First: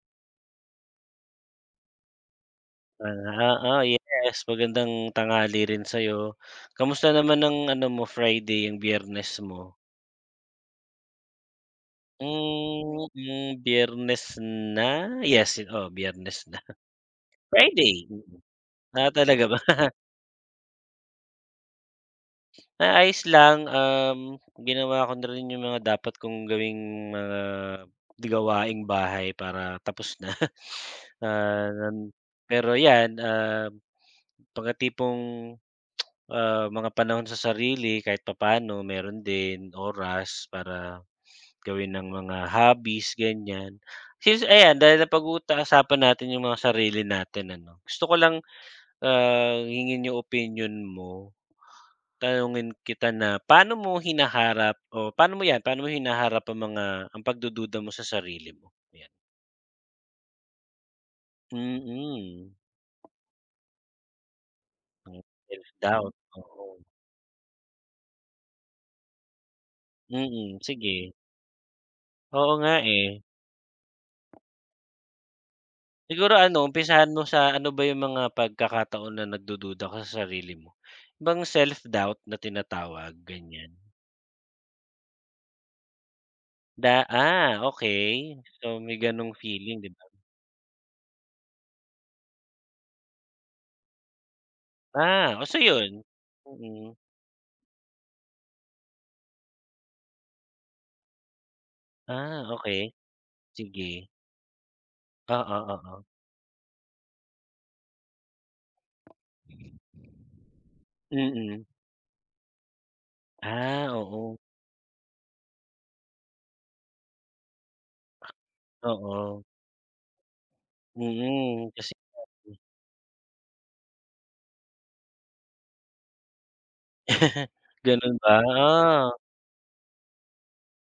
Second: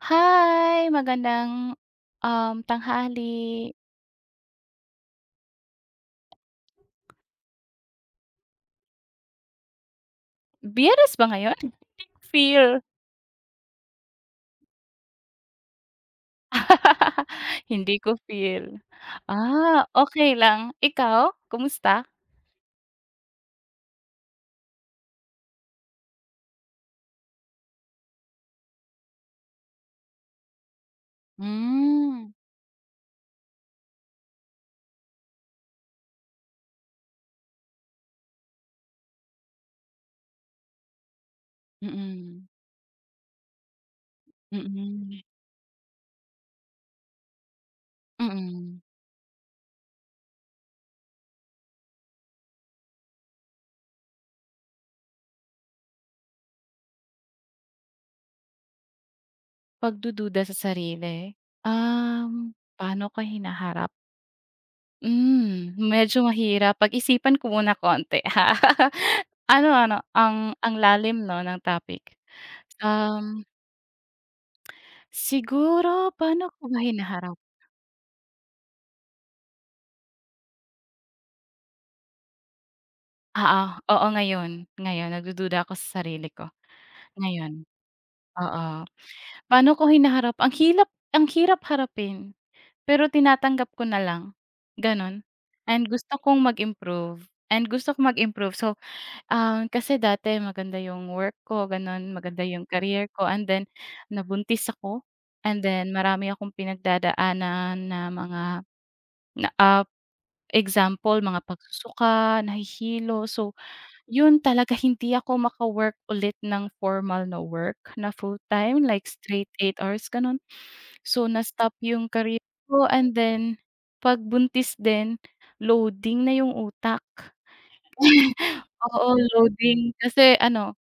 Hi, magandang, tanghali. Ah, oo, yes. Magandang tanghali rin sa'yo. Kamusta naman ang ano mo, Friday, yung Biyernes mo? Biyernes ba ngayon? Feel. Hmm, Biyernes na? Yes, oh Biyernes na. Hindi Friday, ko mm. feel. Ah, talaga ba? Ah, okay lang. Ikaw, kumusta? Ah, ayos lang, ginawa ko na rin yung mga dapat kong gawing gawaing bahay para tapos na. Ah, nan Hmm, pero 'yan, pagkatipong mga panahon sa sarili kahit papaano meron din oras para gawin ng mga mm, hobbies, ganyan. Since ayan dahil mm, napag-uusapan natin yung mga sarili natin ano, gusto ko lang, mm. Hingin yung opinion mo, tanungin kita na paano mo hinaharap o paano mo 'yan, paano mo hinaharap ang mga ang pagdududa mo sa sarili mo? 'Yan. Pagdududa sa sarili? Mm. Paano ko hinaharap? Hmm, Self-doubt, medyo mahirap. oo. Pag-isipan ko muna konti. Ano ano, ang Mm, ang sige. lalim 'no ng topic. Oo nga, eh. Um Siguro Siguro paano ano, ko ba umpisahan mo hinaharap? sa ano ba yung mga pagkakataon na nagdududa ka sa sarili mo? Bang self-doubt na tinatawag, Oo, ganyan? oo ngayon nagdududa ako sa sarili ko, Da ngayon. okey. So, Oo, may gano'ng paano feeling, ko 'di ba? hinaharap ang hirap harapin, pero tinatanggap ko na lang, gano'n. Ah, oh, so And yun? gusto kong Mm. mag-improve so, kasi dati maganda yung work ko gano'n, maganda Ah, yung okay, career ko and then sige. nabuntis ako Oo, and then oo. marami akong pinagdadaanan na mga na, ah, example mga Mm. pagsusuka, nahihilo. So, Ah, oo. yun talaga hindi ako maka-work ulit ng formal na work na full-time like Oo. straight 8 hours gano'n. Mm, So, mm, na-stop kasi. yung career ko and then 'pag buntis din, loading na yung utak. Gano'n ba? Ah, Oo, loading. Kasi ano,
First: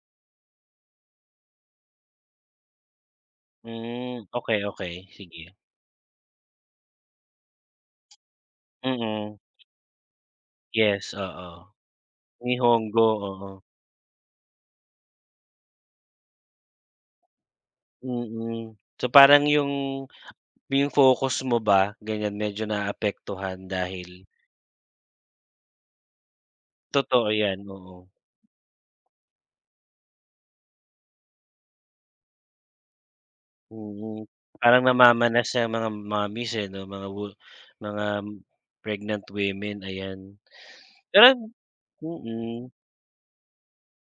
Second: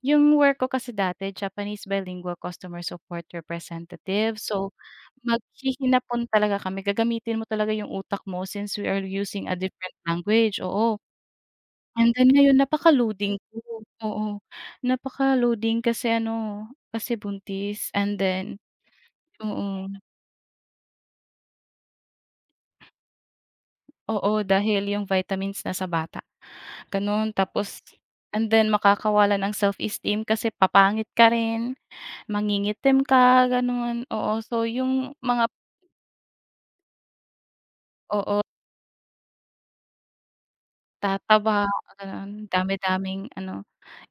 yung work ko kasi dati Japanese bilingual customer support hmm, representative. okay, So, okey. Sige. maghihinapon talaga kami, gagamitin mo talaga yung utak mo since we are Mm. using a different language, oo. Yes, oo. And then ngayon Nihongo, napaka-loading oo. ko, oo. Napaka-loading kasi ano, kasi buntis and then Mm. So, parang oo, yung focus mo ba ganyan medyo naapektuhan dahil oo, dahil yung vitamins na sa bata, totoo gano'n. yan, Tapos oo. and then makakawalan ng self-esteem kasi papangit ka rin. Mangingitim ka gano'n, Mm. oo. So Parang yung mga namamanas sa mga mommies, eh, 'no, mga wo mga oo, pregnant women, ayan. Pero tataba, gano'n, mm, dami-daming ano.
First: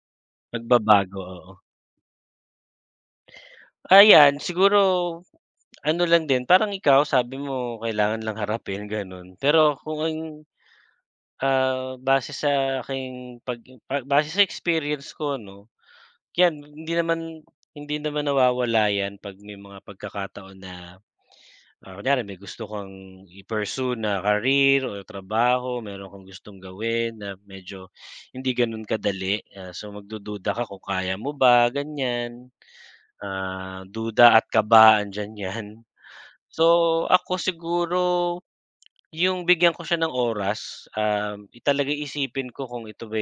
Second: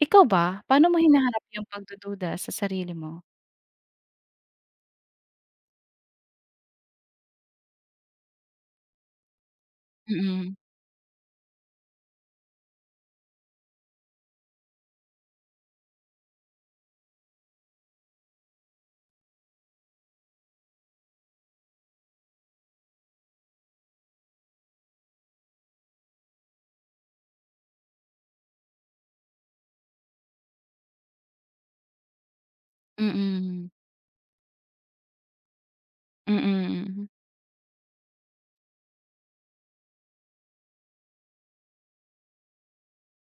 Ikaw ba, paano mo nagbabago, hinaharap oo. yung pagdududa sa sarili mo? Ayan, siguro ano lang din, parang ikaw sabi mo kailangan lang harapin, gano'n. Pero kung ang, Mm, base sa aking pag pa base sa experience ko 'no, 'yan hindi naman nawawala 'yan 'pag may mga pagkakataon na, kunyari may gusto kang i-pursue na career o trabaho, meron kang gustong gawin na medyo hindi gano'n kadali, so magdududa ka kung kaya mo ba, ganiyan. mm, mm. Ah, duda at kaba andiyan 'yan. So, ako siguro yung bigyan ko siya ng oras, isipin ko kung ito ba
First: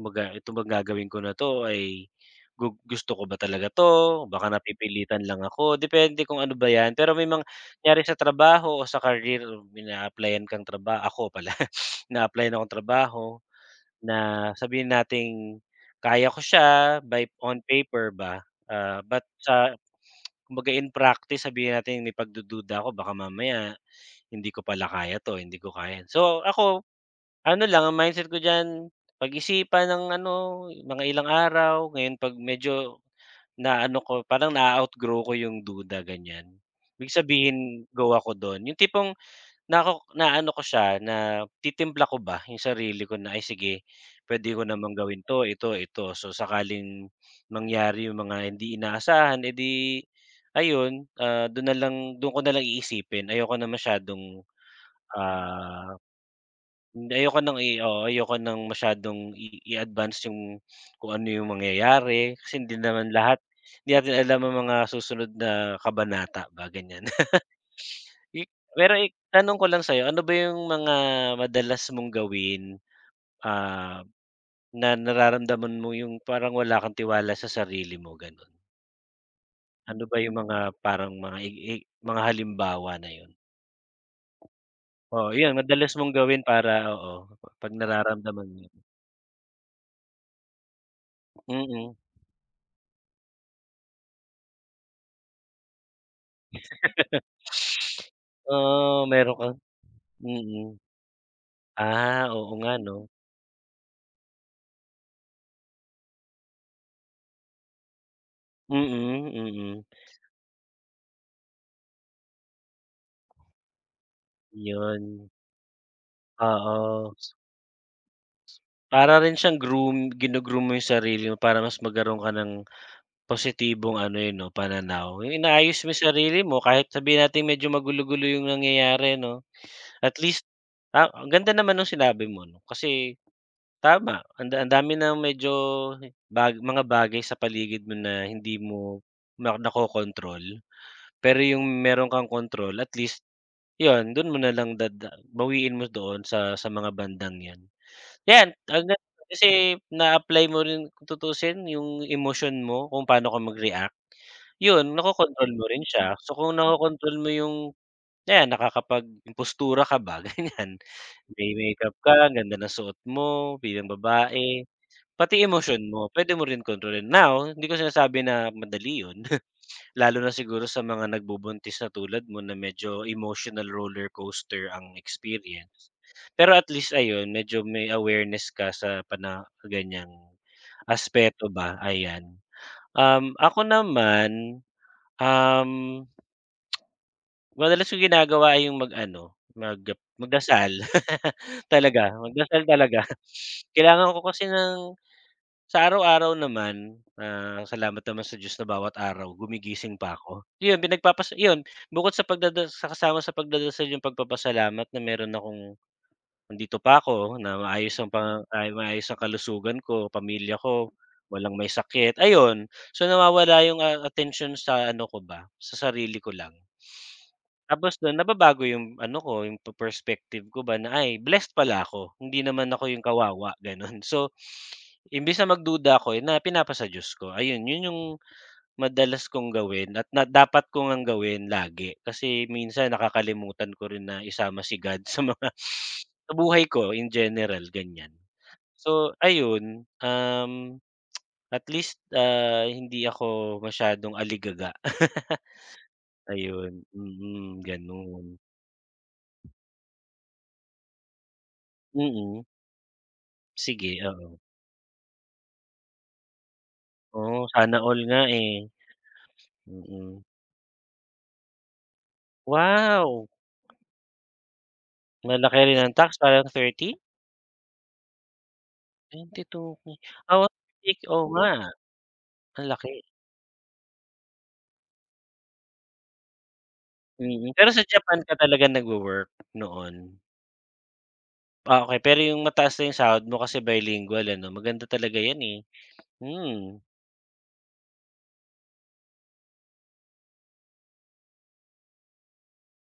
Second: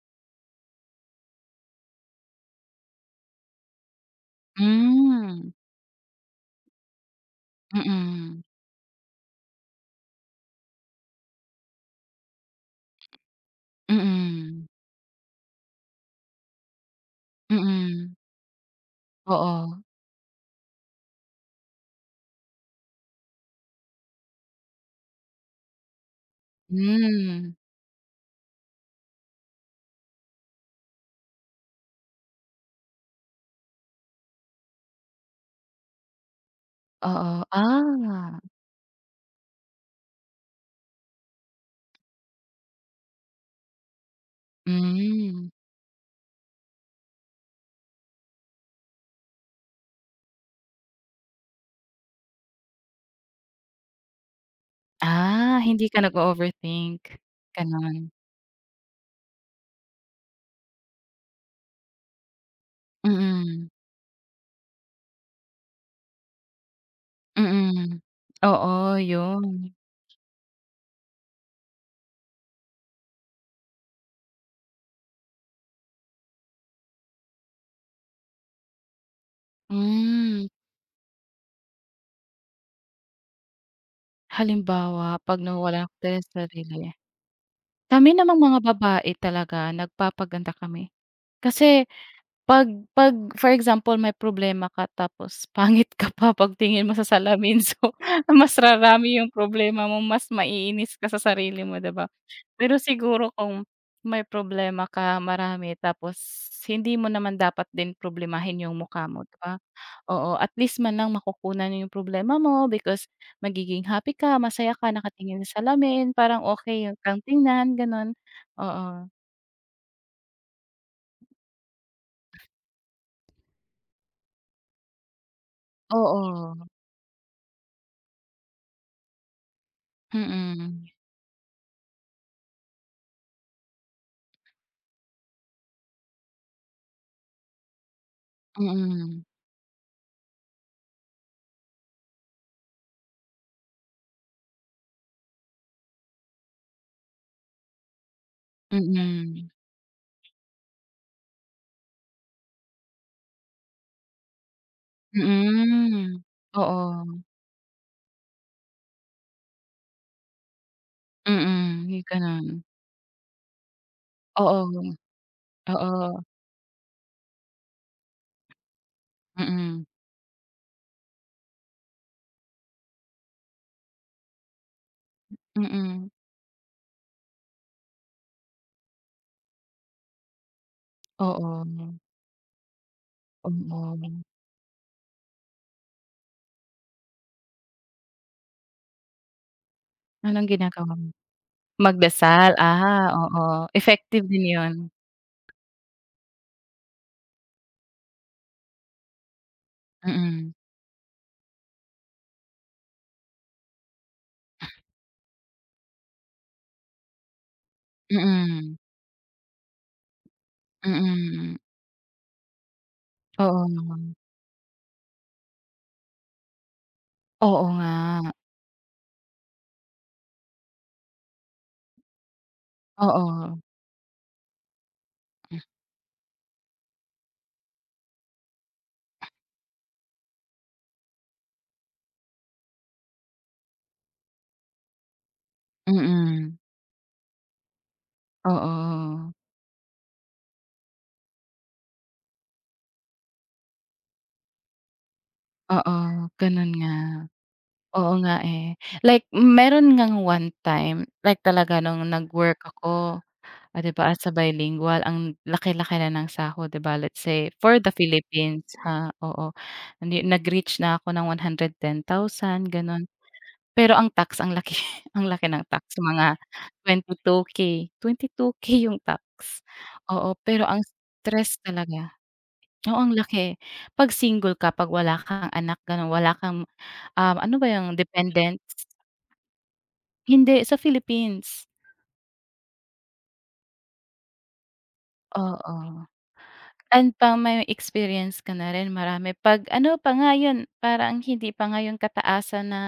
kumbaga, "Ito bang gagawin ko na 'to ay gusto ko ba talaga 'to? Baka napipilitan lang Hmm, ako." Depende kung ano ba 'yan. Pero may mga kunyari sa mm, trabaho o sa career, ina-applyan kang trabaho ako pala, na applyan akong trabaho na mm, sabihin nating kaya ko siya by on mm. paper ba, but sa Oo, kumbaga in practice sabihin natin may pagdududa ako baka mamaya, hindi ko pala kaya 'to, hindi ko kaya. So, ako hmm, ano lang ang mindset ko diyan, pag-isipan ng ano, mga ilang araw, ngayon 'pag medyo naano ko parang na-outgrow ko yung duda ganyan. Ibig oo, sabihin go ako ah, dun, yung tipong nako naano ko siya natitimpla ko ba yung sarili ko na, "Ay sige puwede ko namang gawin 'to, hmm. ito, ito." So sakaling mangyari yung mga hindi inaasahan, edi di ayun, dun lang ko nalang iisipin ayoko na masyadong, Ah, hindi ah ka hindi, nag-o-overthink, ayoko ng i gano'n. oo, ayoko ng masyadong i-advance yung kung ano yung mangyayari kasi hindi naman lahat Mm, hindi natin alam ang mga susunod na kabanata ba, ganyan. mm. I pero Oo, i tanong ko yun, lang sa'yo, ano ba yung mga madalas mong gawin, ah, na nararamdaman mo yung parang wala kang tiwala sa sarili mo, gano'n? Ano ba yung hmm. mga parang mga i mga halimbawa na yun? Halimbawa, Oo, 'pag yun nawawalan madalas ako mong talaga ng gawin para sarili, oo, 'pag kami namang nararamdaman mo mga yun. babae talaga nagpapaganda kami. Kasi Mm. 'pag 'pag for example may problema ka tapos pangit ka pa pagtingin mo sa salamin so mas Oo, rarami yung meron kang problema mo, mas mm. maiinis ka sa sarili mo, 'di ba? Ah, oo nga Pero 'no. siguro kung may problema ka marami tapos hindi mo naman dapat din problemahin yung mukha mo, Mm, 'di ba? mm, Oo, at least man lang makukunan yung problema mo because magiging happy ka, masaya ka, 'yun. nakatingin sa salamin, parang okey Oo, kang tingnan, gano'n. Oo. para rin siyang groom gino-groom mo 'yung sarili mo para mas magkaroon ka ng positibong ano, eh, 'no, pananaw. 'Yung inaayos mo 'yung sarili mo Oo. kahit sabihin nating medyo magulo-gulo 'yung nangyayari 'no, at least Mm. Ang ganda naman nung sinabi mo 'no, kasi tama ang da ang dami ng medyo bag mga bagay sa paligid mo na hindi mo Mm. na nakokontrol. Pero yung meron kang control at least, yun dun mo nalang dada bawiin mo doon sa mga bandang yan. Yan hangga't Mm. kasi na-apply mo rin kung tutuusin yung emotion mo kung paano ka mag-react, yun nakokontrol mo rin siya. Mm. So kung nakokontrol Oo. mo yung ayan nakakapag yung postura ka ba ganyan, may Mm, makeup yung ka, ang gano'n. ganda ng suot mo bilang babae, Oo. pati emotion mo Oo. pwede mo rin kontrolin. Now, hindi ko sinasabi na madali yun. Mm. Lalo na siguro sa mga nagbubuntis na tulad mo na medyo emotional roller coaster ang experience. Mm. Pero at least ayun, medyo may awareness ka sa pana ganiyang aspeto Oo. ba, ayan. Ako Oo. naman, um, madalas kong ginagawa ay yung mag-ano, mag Anong magdasal ginagawa mo? talaga, Magdasal, magdasal talaga. ah, oo. Kailangan ko Effective din kasi 'yun. ng sa araw-araw naman, salamat naman sa Diyos na bawat araw gumigising pa ako. Mm, 'Yun pinagpapas 'yun bukod sa pagdada sa kasama sa pagdadasal yung pagpapasalamat na meron akong nandito pa ako, na maayos ang pang, mm, ay maayos ang kalusugan ko, pamilya ko, walang mm. may sakit, ayun. So, Oo nawawala yung, naman. Atensyon sa ano ko ba, sa sarili ko lang. Oo nga, Tapos dun nababago yung ano ko, yung pe perspective ko ba na, "Ay blessed pala ako, hindi naman ako yung kawawa," oo. gano'n. So, imbes na magduda ako, eh, na pinapasa Diyos ko. Ayun, yun yung madalas kong gawin at na dapat ko ngang gawin lagi. Kasi minsan nakakalimutan ko rin na isama si God sa mga sa Mm, buhay ko in general, ganyan. So, oo, ayun, at least, hindi ako masyadong aligaga. oo, gano'n Ayun, nga. mm, Oo gano'n. nga, eh. Like meron ngang one time, like talaga nung Mm, nag-work ako, oh, sige, 'di ba, as a oo. bilingual ang laki-laki na ng sahod, 'di ba, let's Oo, say sana for the all nga, eh. Philippines, ha, oo. Mm. Hindi nag-reach na ako ng 110,000, gano'n. Wow! Pero ang tax ang laki, ang laki Malaki ng rin ang tax tax, mga parang thirty twenty two k twenty two k yung tax. ₱22K. Oo, Oo, pero ang take oo nga, stress talaga ang laki. oo, ang laki. 'Pag single ka, 'pag wala kang anak gano'n, wala kang, Mm, ano ba pero sa yung Japan ka talaga dependents? nagwo-work noon? Hindi, sa Philippines. Ah, okey pero yung mataas na yung sahod mo kasi bilingual ano, maganda talaga yan, eh. Oo. Hmm, And pang may experience ka na rin marami 'pag ano pa nga 'yun parang hindi pa nga 'yun kataasan na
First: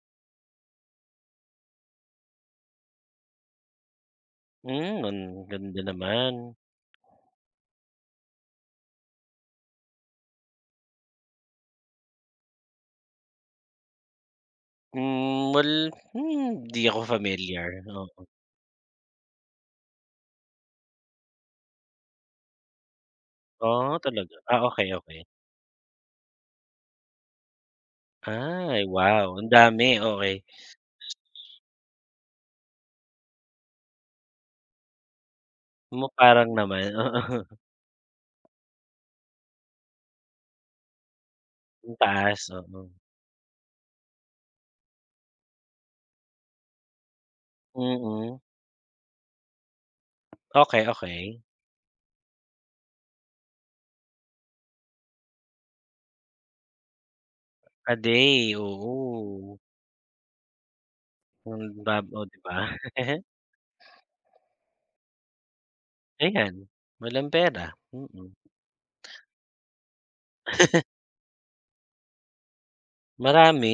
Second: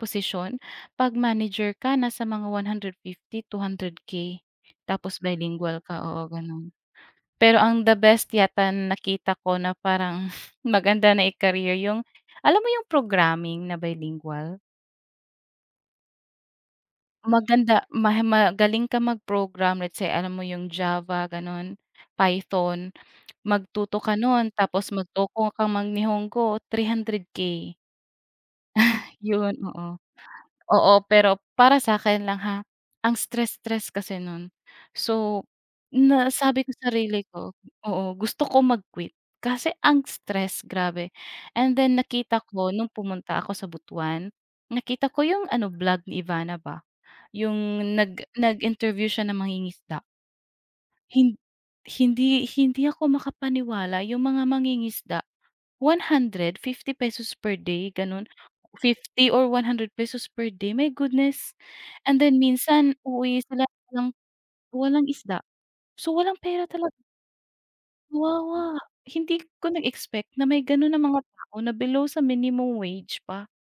posisyon, 'pag manager ka nasa mga 150, 200K hmm, ang tapos bilingual ganda ka, oo naman. gano'n. Pero ang the best yata na nakita ko na parang maganda na i-career 'yung alam mo 'yung programming na bilingual? Hmm, well, hmm, di ako familiar, Maganda ma oo. magaling ka mag-program let's say alam mo 'yung Java gano'n, Python. Ah, Magtuto ka talaga? nun Ah, tapos okey, okey. magtoko kang mag-Nihongo, 300K. Ay, wow, ang Yun, oo. dami, okey. Oo, pero para sa'kin lang ha, ang stress-stress kasi nun. So, Mo na parang sabi ko naman, sarili ko, oo. oo, gusto ko mag-quit kasi ang stress, grabe. And Ang then taas, nakita ko oo. nung pumunta ako sa Butuan, nakita ko yung ano, vlog ni Ivana ba, yung nag Mm, nag-interview siya ng mangingisda. okey, okey. Hin hindi ako makapaniwala yung mga mangingisda. 150 pesos per day A gano'n, day, fifty or oo. one hundred pesos per day, my goodness. Hmm, bab And oh, then 'di ba? minsan uuwi sila walang walang isda. So, walang Ayan, pera talaga, walang pera, mm. kawawa. Hindi ko nag-expect na may gano'n na mga tao na below sa minimum wage pa. Marami,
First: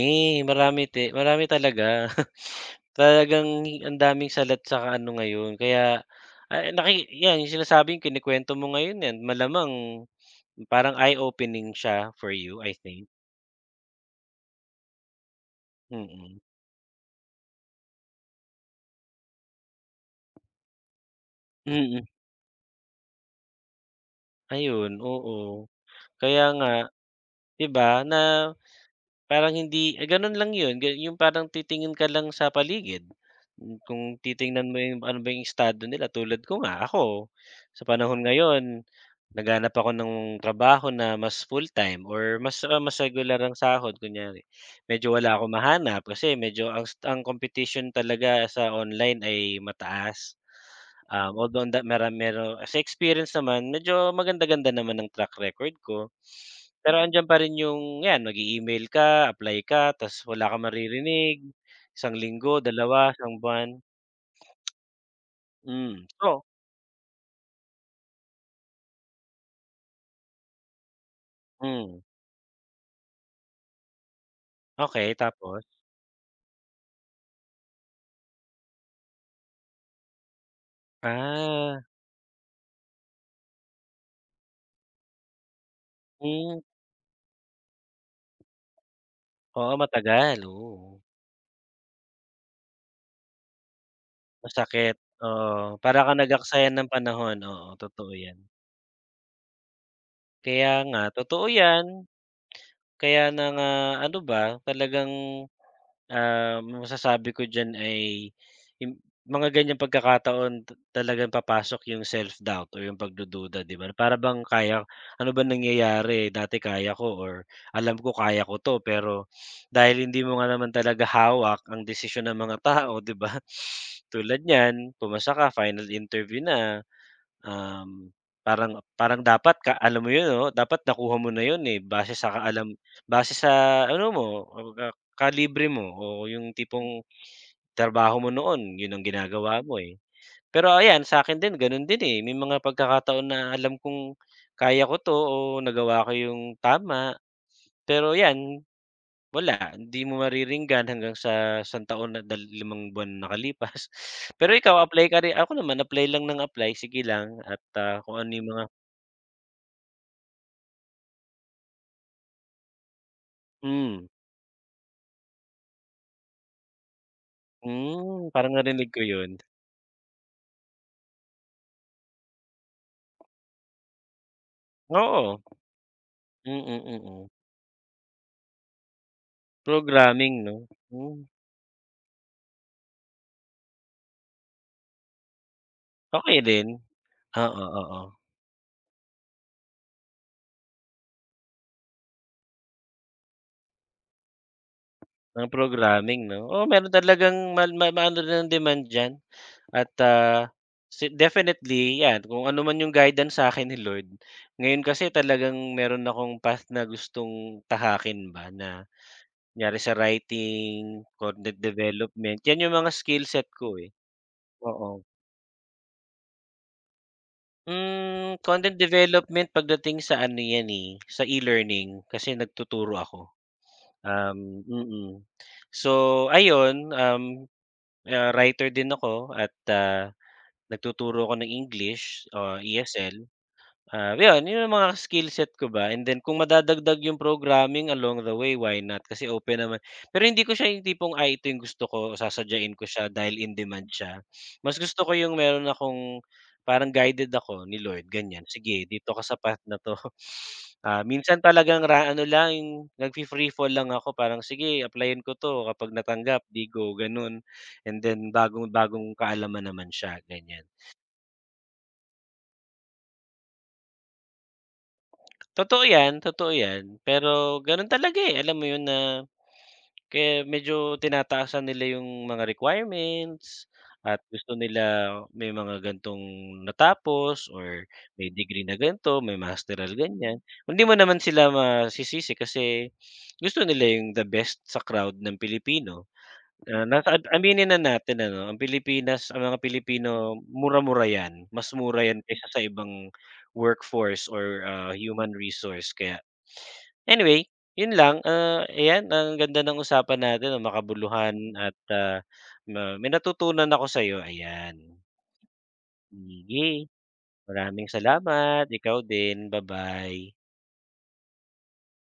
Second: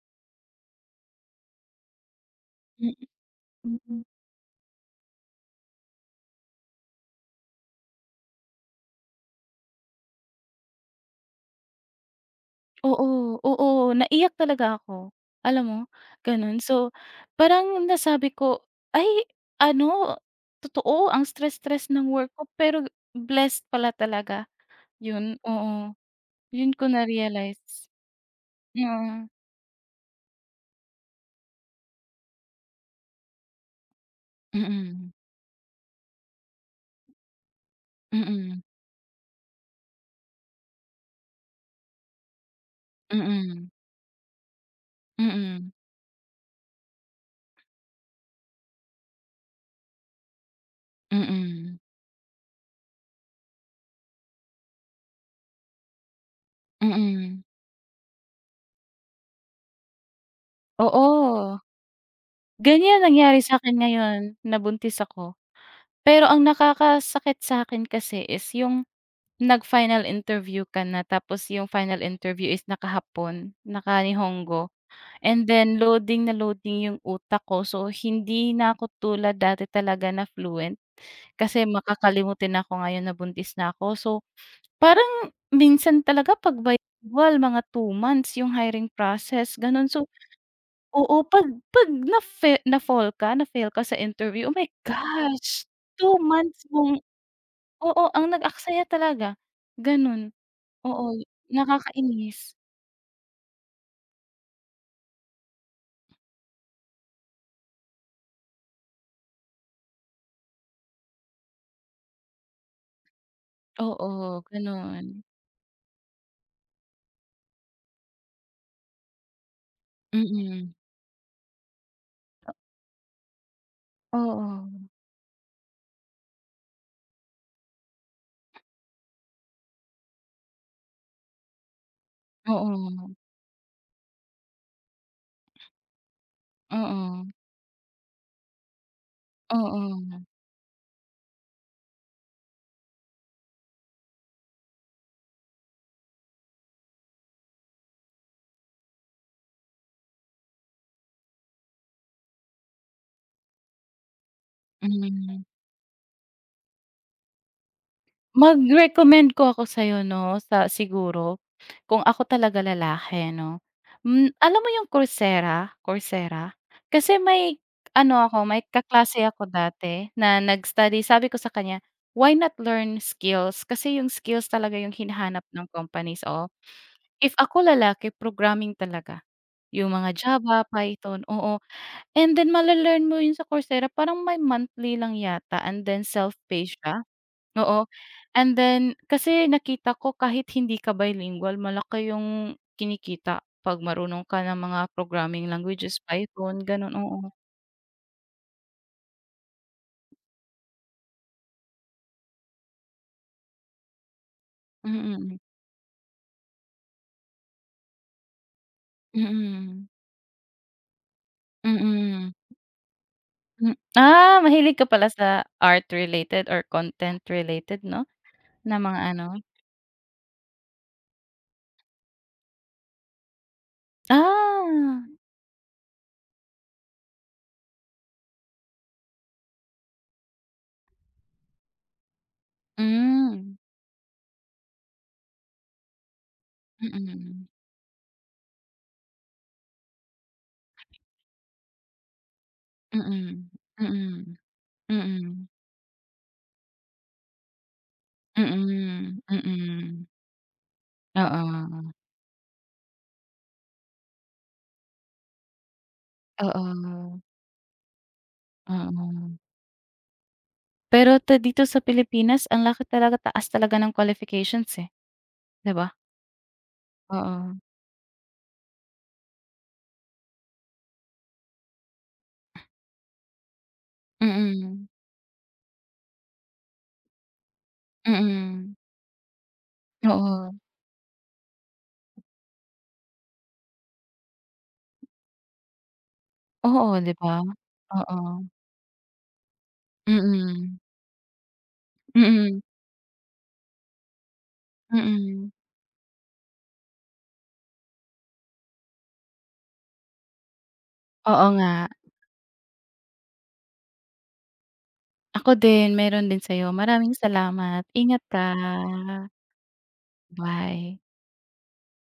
marami ti marami talaga. Mm, Talagang ang mm. daming salat saka ano ngayon kaya, naki 'yan yung sinasabing kinukuwento mo ngayon 'yan malamang parang eye-opening siya for you, I think. Oo, oo, naiyak talaga ako, alam mo, Mm. gano'n. So, parang nasabi ko, "Ay ano, totoo ang stress-stress ng Mm, work ko pero blessed pala talaga." ayun, oo. Yun, oo. Kaya Yun nga, ko 'di na-realize. ba, na Oo. parang hindi ah, gano'n lang 'yun, ga yung parang titingin ka lang sa paligid. Hmm, kung titingnan mo yung Mm. ano ba yung estado nila tulad ko nga ako, sa panahon Mm. ngayon naghanap ako ng trabaho na mas full-time or mas, mas regular ang Mm. sahod kunyari. Medyo wala ako Mm. mahanap kasi medyo ang competition talaga sa online ay mataas. Although ang Mm. da mera mero sa experience naman medyo maganda-ganda naman ng track record ko. Pero andiyan pa Mm. rin yung 'yan mag email ka, apply ka, ta's wala ka maririnig, Oo. isang linggo, Ganyan dalawa, isang nangyari buwan. sa'kin ngayon, nabuntis ako. Hmm, Pero ang so nakakasakit sa'kin kasi is yung nag-final interview ka na tapos yung final hmm, interview is naka-Hapon, naka-Nihongo, okey and tapos? then loading na loading yung utak ko. So, hindi na ako tulad dati talaga na fluent kasi Ah, makakalimutin ako ngayon na buntis na ako. So parang minsan talaga hmm, 'pag bilingual mga 2 months yung hiring process oo gano'n. So, matagal, oo. oo 'pag na-fail ka sa interview, oh my Masakit, oo. gosh, Para two kang months nag-aksaya ng mong panahon, oo, oo, totoo ang 'yan. nag-aksaya talaga, gano'n. Kaya nga, Oo, totoo 'yan. nakakainis. Kaya na nga ano ba, talagang ah, masasabi ko diyan ay yung mga ganiyang pagkakataon ta talagang papasok yung self-doubt o yung pagdududa, 'di ba? Oo, Para bang kaya gano'n. ano ba nangyayari, dati kaya ko or alam ko kaya ko 'to, pero dahil hindi mo nga naman Mm. talaga hawak ang desisyon ng mga tao, 'di ba? Tulad Oo. niyan, pumasa ka, final interview na. Um, parang parang dapat ka alam mo 'yun oh dapat nakuha mo na 'yun, eh, base sa kaalam Oo. base sa ano mo, kumbaga kalibre mo o yung tipong Oo. trabaho mo noon 'yun ang ginagawa mo, eh. Oo. Pero ayan sa akin din gano'n din, eh, may mga pagkakataon na alam kong kaya ko 'to o nagawa ko yung tama, pero 'yan wala, hindi mo mariringgan hanggang sa isang taon na dal limang buwan na nakalipas. Pero ikaw apply ka rin Mm. ako naman apply lang ng apply, sige lang at, kung ano yung mga Mag-recommend ko ako sa'yo 'no, sa siguro kung ako talaga lalaki 'no. hmm, Hmm, alam mo yung Coursera, Coursera? Kasi may ano hmm, ako, parang may narinig ko kaklase yun. ako dati na nag-study. Sabi ko sa kanya, "Why not learn skills?" Kasi yung skills talaga yung Oo, hinahanap ng companies, oo. mm, mm. If ako lalaki, programming talaga, yung mga Programming 'no? Java, Hmm, Python, oo. And then male-learn mo yun sa Coursera, parang may monthly lang yata and then okey self-pay din. siya. Oo, Oo, oo, and then kasi nakita ko kahit hindi ka bilingual malaki yung kinikita 'pag marunong ka ng mga ang programming languages, programming 'no? Python, Oo, meron gano'n, oo. talagang ma ma maano rin ang demand diyan at, si definitely 'yan kung ano man yung guidance sa'kin ni Lord. Ngayon kasi Mm, talagang meron akong path na gustong tahakin ba na kunyari mm. sa writing, content Mm, development, 'yan yung mga skill set hmm, ko, eh, ah, mahilig ka oo. pala sa art related or content related 'no, Hmm, content na mga ano? development pagdating sa ano 'yan, eh, sa e-learning kasi nagtuturo ako. Ah, Mm. So ayun, writer din ako at, nagtuturo ako ng English, ESL. hmm, Ah, 'yun 'yun yung mga skill set ko ba and then kung madadagdag yung mm, programming along the way, why not? Kasi open naman pero hindi ko siya yung tipong, "Ay, ito yung gusto ko, sasadyain ko mm, siya dahil mm, in demand siya." mm, Mas gusto ko yung mm, meron akong parang guided ako ni Lord, ganiyan, "Sige, dito mm. ka sa path na 'to." Mm. Ah, minsan talagang Oo, ra ano lang, yung nagfi fall lang ako parang, "Sige, applyan ko 'to, kapag natanggap, 'di go." oo, Gano'n. And then bagong bagong oo. kaalaman naman siya, ganiyan. Pero dito sa Pilipinas ang laki talaga taas talaga ng qualifications, eh, 'di Totoo ba? 'yan, totoo 'yan. Pero Oo. gano'n talaga, eh, alam mo 'yun na kaya medyo tinataasan nila 'yung mga requirements at gusto nila Mm, may mga gantong natapos or may degree mm. na ganito, may masteral ganyan. Oo, Hindi mo naman sila masisisi kasi gusto nila 'yung the best sa crowd ng Pilipino. Ah, oo, 'di nasa ad ba? aminin na natin Oo, ano, ang Pilipinas ang mga Pilipino mm, mura-mura 'yan, mas mura 'yan kaysa mm, sa ibang workforce or, human mm. resource kaya anyway, 'yun lang, ayan ang ganda ng usapan natin ang makabuluhan Oo nga, at, ma may natutunan ako sa'yo ayan. ako din meron din Sige, sa'yo. Maraming salamat, maraming ingat ka. salamat, ikaw din, ba-bye. Bye.